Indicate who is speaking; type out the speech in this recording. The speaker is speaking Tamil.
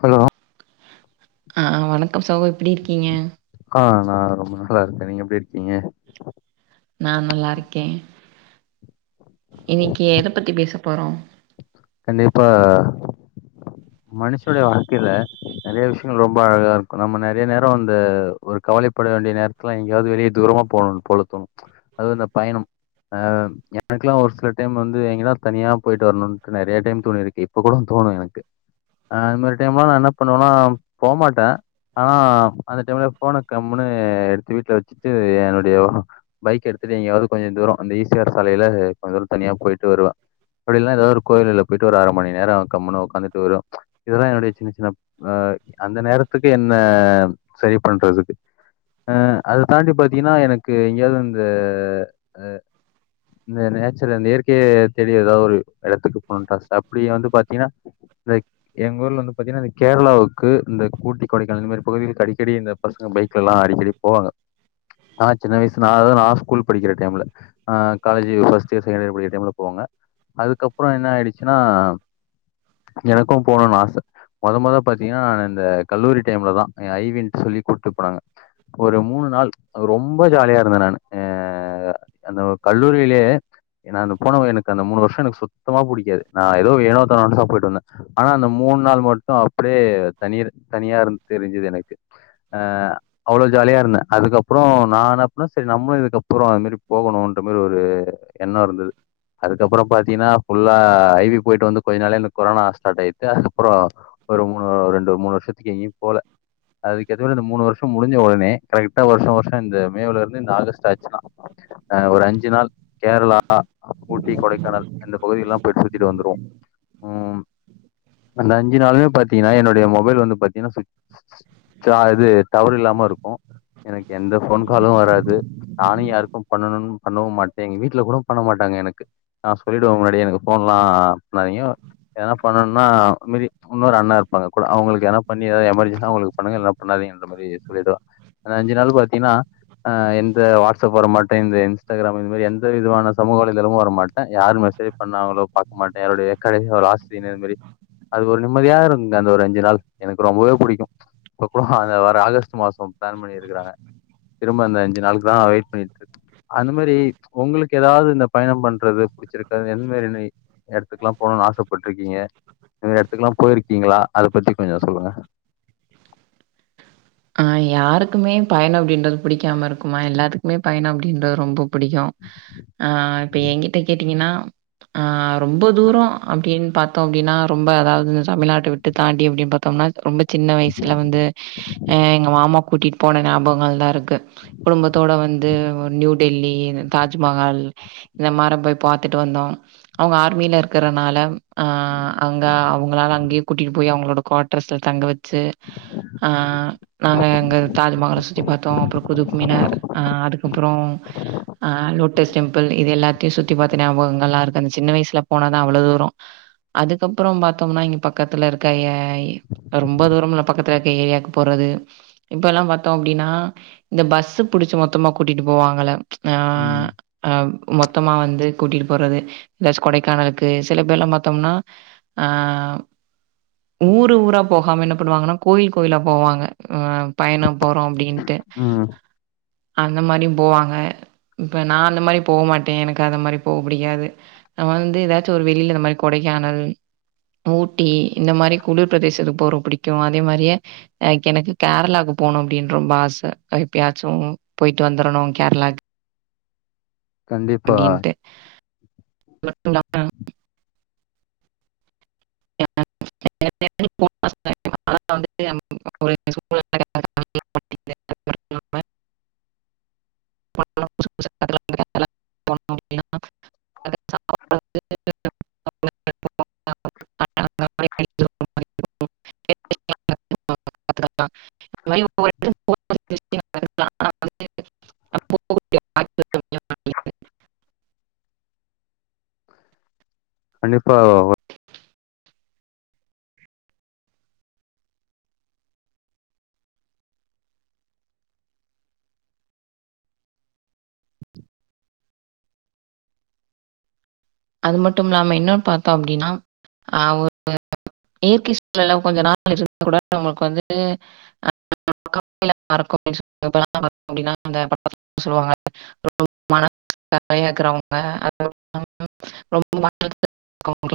Speaker 1: ஹலோ
Speaker 2: ஆ வணக்கம் சகோ எப்பிடி இருக்கீங்க
Speaker 1: ஆ நா ரொம்ப நல்லாருக்கேநீங்க எப்டி இருக்கீங்க
Speaker 2: நா நல்லாருக்கே இன்னக்கி எத பத்தி பேச போறோ
Speaker 1: கண்டிப்பா மனுஷனுடைய வாழ்க்கைல நெறைய விஷயங்கள் ரொம்ப அழகாருக்கும் நம்ம நெறைய நேர அந்த ஒரு கவலைப்பட வேண்டிய நேரத்துலா எங்கேயாவ்து வெளிய தூரமா போகணு போல தோணு அது அ இந்த பயணம் ஆ எனக்கெல்லா ஒரு சில டைம் வந்து எங்கனா தனியா போயிட்டு வரணுன் நெறைய டைம் தோணிருக்கு இப்ப கூட தோணு எனக்கு அ அந்த மாரி டைம்லா நா என்ன பண்ணுவனா போமாட்டே ஆனா அந்த டைம்ல ஃபோன கம்முனு எடுத்து வீட்ல வச்சுட்டு என்னுடைய பைக் எடுத்துட்டு எங்யாவது கொஞ்ச தூரம் அந்த ஈ சி யார் சாலைல கொஞ்ச தூர தனியா போயிட்டு வருவே அப்புடில்லனா எதா ஒரு கோயில்ல போயிட்டு ஒரு அர மணி நேரொ கம்முன்னு ஒக்காந்துட்டு வரு இதெல்லா என்னுடைய சின்ன சின்ன அ அந்த நேரத்துக்கு என்ன சரி பண்றதுக்கு அ அத தாண்டி பாத்தீங்கனா எனக்கு எங்கயாது இந்த இந்த நேச்சர் இந்த இயற்கைய தேடி எதா ஒரு எடத்துக்கு போணுன்டாச அப்புடி வந்து பாத்தீங்கனா இந்த எங்க ஊர்ல வந்து பாத்தினா இந்த கேரளாவுக்கு இந்த ஊட்டி கொடைக்கானல் இந்தமாரி பகுதிகளுக்கு அடிக்கடி இந்த பசங்க பைக்லல்லா அடிக்கடி போவாங்க ஆனா சின்ன வயசு நா அத நா ஸ்கூல் படிக்கிற டைம்ல அ college first year second year படிக்கிற டைம்ல போவாங்க அதுக்கப் புறோ என்ன ஆயிடுச்சுனா எனக்கும் போணுன்னு ஆச மொத மொத பாத்தீங்கனா நா இந்த கல்லூரி டைம்ல தா எ ஐ வின் சொல்லி கூட்டு போனாங்க ஒரு மூணு நாள் ரொம்ப ஜாலியா இருந்தே நானு ஆ அந்த கல்லூரிலே நா அந்த போன எனக்கு அந்த மூணு வருஷ எனக்கு சுத் தமா புடிக்காது நா எதோ ஏனோ தாணோன்தா போயிட்டு வந்தே ஆனா அந்த மூணு நாள் மட்டு அப்டே தனி தனியா இருந் தெரிஞ்சுது எனக்கு ஆ அவ்ளோ ஜாலியா இருந்தே அதுக்கப்றோ நா என்ன பண்ண செரி நம்மளு இதுக்கப்றொ அது மாரி போகணும்ன்ற மாரி ஒரு எண்ணொ இருந்தது அதுக்கப்புறொ பாத்தீனா ஃபுல்லா ஐ வி போயிட்டு வந்து கொஞ்ச நாளே இந்த கொரோனா ஸ்டார்ட் ஆயிடித்து அதுக்கப்புறோ ஒரு மூணு ரெண்டு மூணு வருஷத்துக்கு எங்யும் போல அதுக்கேத்த மாறி இந்த மூணு வருஷம் முடிஞ்ச ஒடனே கரெக்டா வருஷ வருஷம் இந்த மேவு ல இருந்து இந்த ஆகஸ்ட் ஆச்சுனா ஒரு அஞ்சு நாள் கேரளா ஊட்டி கொடைக்கானல் அந்த பகுதியல்லா போய் சுத்திட்டு வந்துருவோ ம் அந்த அஞ்சு நாளுமே பாத்தீங்கனா என்னுடைய மொபைல் வந்து பாத்தீங்னா சுச் சா இது டவர் இல்லாம இருக்கு எனக்கு எந்த ஃபோன் காலு வராது நானும் யாருக்கும் பண்ணனுனு பன்னவும் மாட்டே எங்க வீட்ல கூட பண்ண மாட்டாங்க எனக்கு நா சொல்லி டுவே முன்னாடியே எனக்கு போன்லா பன்னாதீங்க எதன்னா பன்னனுன்னா இது மரி இன்னொரு அண்ணா இருப்பாங்க கூட அவுங்களுக்கு எதனா பன்னி எதனா எமர்ஜென்சி னா அவுங்களுக்கு பன்னுங்க இல்லனா பன்னாதீங்கன்ற மாரி சொல்லிடுவ அந்த அஞ்சு நாள் பாத்தீங்கனா அ எந்த வாட்ஸப் வர மாட்டே இந்த இன்ஸ்டாகிராம் இந்த மாரி எந்த விதமான சமூக வலைதளமு வர மாட்டே யாரு மெஸ ஜெ பண்ணாங்களோ பாக்க மாட்டே என்னுடைய கடை ஒரு ஆஸ்தி னு இதுமாி அது ஒரு நிம்மதியா இருந்த அந்த ஒரு அஞ்சு நாள் எனக்கு ரொம்பவே புடிக்கும் இப்ப கூட அந்த வர ஆகஸ்ட் மாசம் ப்ளான் பண்ணியிருக்கிறாங்க திரும்ப அந்த அஞ்சு நாளுக்கு தா வெயிட் பண்ணிட்ருக்கே அந்த மாரி உங்களுக்கு எதாவ்து இந்த பயணம் பண்றது புடிச்சிருக் எந்தமாரினி எடத்துக்குலா போணுனு ஆசப்பட்டுருக்கீங்க இந்த மாரி எடத்துக்ல்லா போயிருக்கீங்ளா அத பத்தி கொஞ்ச சொல்லுங்க
Speaker 2: ஆ யாருக்குமே பயணம் அப்டின்றது புடிக்காம இருக்குமா எல்லாத்துக்குமே பயணம் அப்டின்றது ரொம்ப புடிக்கும் ஆ இப்ப என்கிட்ட கேட்டீங்கனா ஆ ரொம்ப தூரொ அப்டின் பாத்தோ அப்டின்னா ரொம்ப அதாவ்து தமிழ்நாட்ட விட்டு தாண்டி அப்டி பாத்தோம்னா ரொம்ப சின்ன வயசுல வந்து எங்க மாமா கூட்டிட்டு போன ஞாபகங்கள் தா‌இருக்கு குடும்பத்தோட வந்து நியூ டெல்லி தாஜ்மஹால் இந்த மாரி போய் பாத்துட்டு வந்தோம் அவுங்க ஆர்மில இருக்குறனால அ அங்க அவுங்களால அங்கயே கூட்டிட்டு போய் அவுங்களோட குவார்டர்ஸ்ல தங்க வச்சு ஆ நாங்க அங்க தாஜ்மஹால சுத்தி பாத்தோ அப்றோ குதுப்மினார் ஆ அதுக்கப்றோம் அ லோட்டஸ் டெம்பிள் இது எல்லாத்தையு சுத்தி பாத்த ஞாபகங்கள்லா‌ இருக்கு அந்த சின்ன வயசுல போனதா அவ்வள தூரொ அதுக்கப்புறம் பாத்தொம்னா இங்க பக்கத்துல இருக்க ஏ ஐ ரொம்ப தூரம்ல பக்கத் துலக்க ஏரியாக்கு போறது இப்பல்லாம் பாத்தோ அப்டின்னா இந்த பஸ்ஸு புடுச்சு மொத்தமா கூட்டிட்டு போவாங்கல்ல ஆ
Speaker 1: ம்,
Speaker 2: அ மொத்தமா வந்து கூட்டிட்டு போறது எதாச்சு கொடைக்கானலுக்கு சில பேர்லா பாத்தம்னா ஆ ஊரு ஊரா போகாம என்ன பண்ணுவாங்கனா கோயில் கோயிலா போவாங்க ஆ பயணம் போறோம் அப்டின்ட்டு
Speaker 1: ம்.
Speaker 2: அந்த மாரியு போவாங்க இப்ப நா அந்த மாரி போ மாட்டே எனக்கு அந்த மாரி போக புடிக்காது நம்ம வந்து எதா ஒரு வெளில இந்த மாரி கொடைக்கானல் ஊட்டி இந்த மாரி குளிர் ப்ரதேசத்துக்கு போற புடிக்கு அதே மாரியே எனக்கு கேரளாக்கு போணோ அப்டின்னு ரொம்ப ஆச எப்பயாச்சு போயிட்டு வந்துரனோ கேரளாக்கு
Speaker 1: கண்டிப்பா,
Speaker 2: அப்டின்ட்டு மட்டு தா உம் [inaudible] [inaudible] [inaudible] [inaudible] [unintelligible]
Speaker 1: கண்டிப்பா
Speaker 2: அது மட்டும் இல்லாம இன்னொன்னு பாத்தோ அப்டின்னா ஆ ஒரு இயற்கை சூழ்நெல்ல கொஞ்ச நாள் இருந்தா கூட நம்மளுக்கு வந்துட்டு [unintelligible]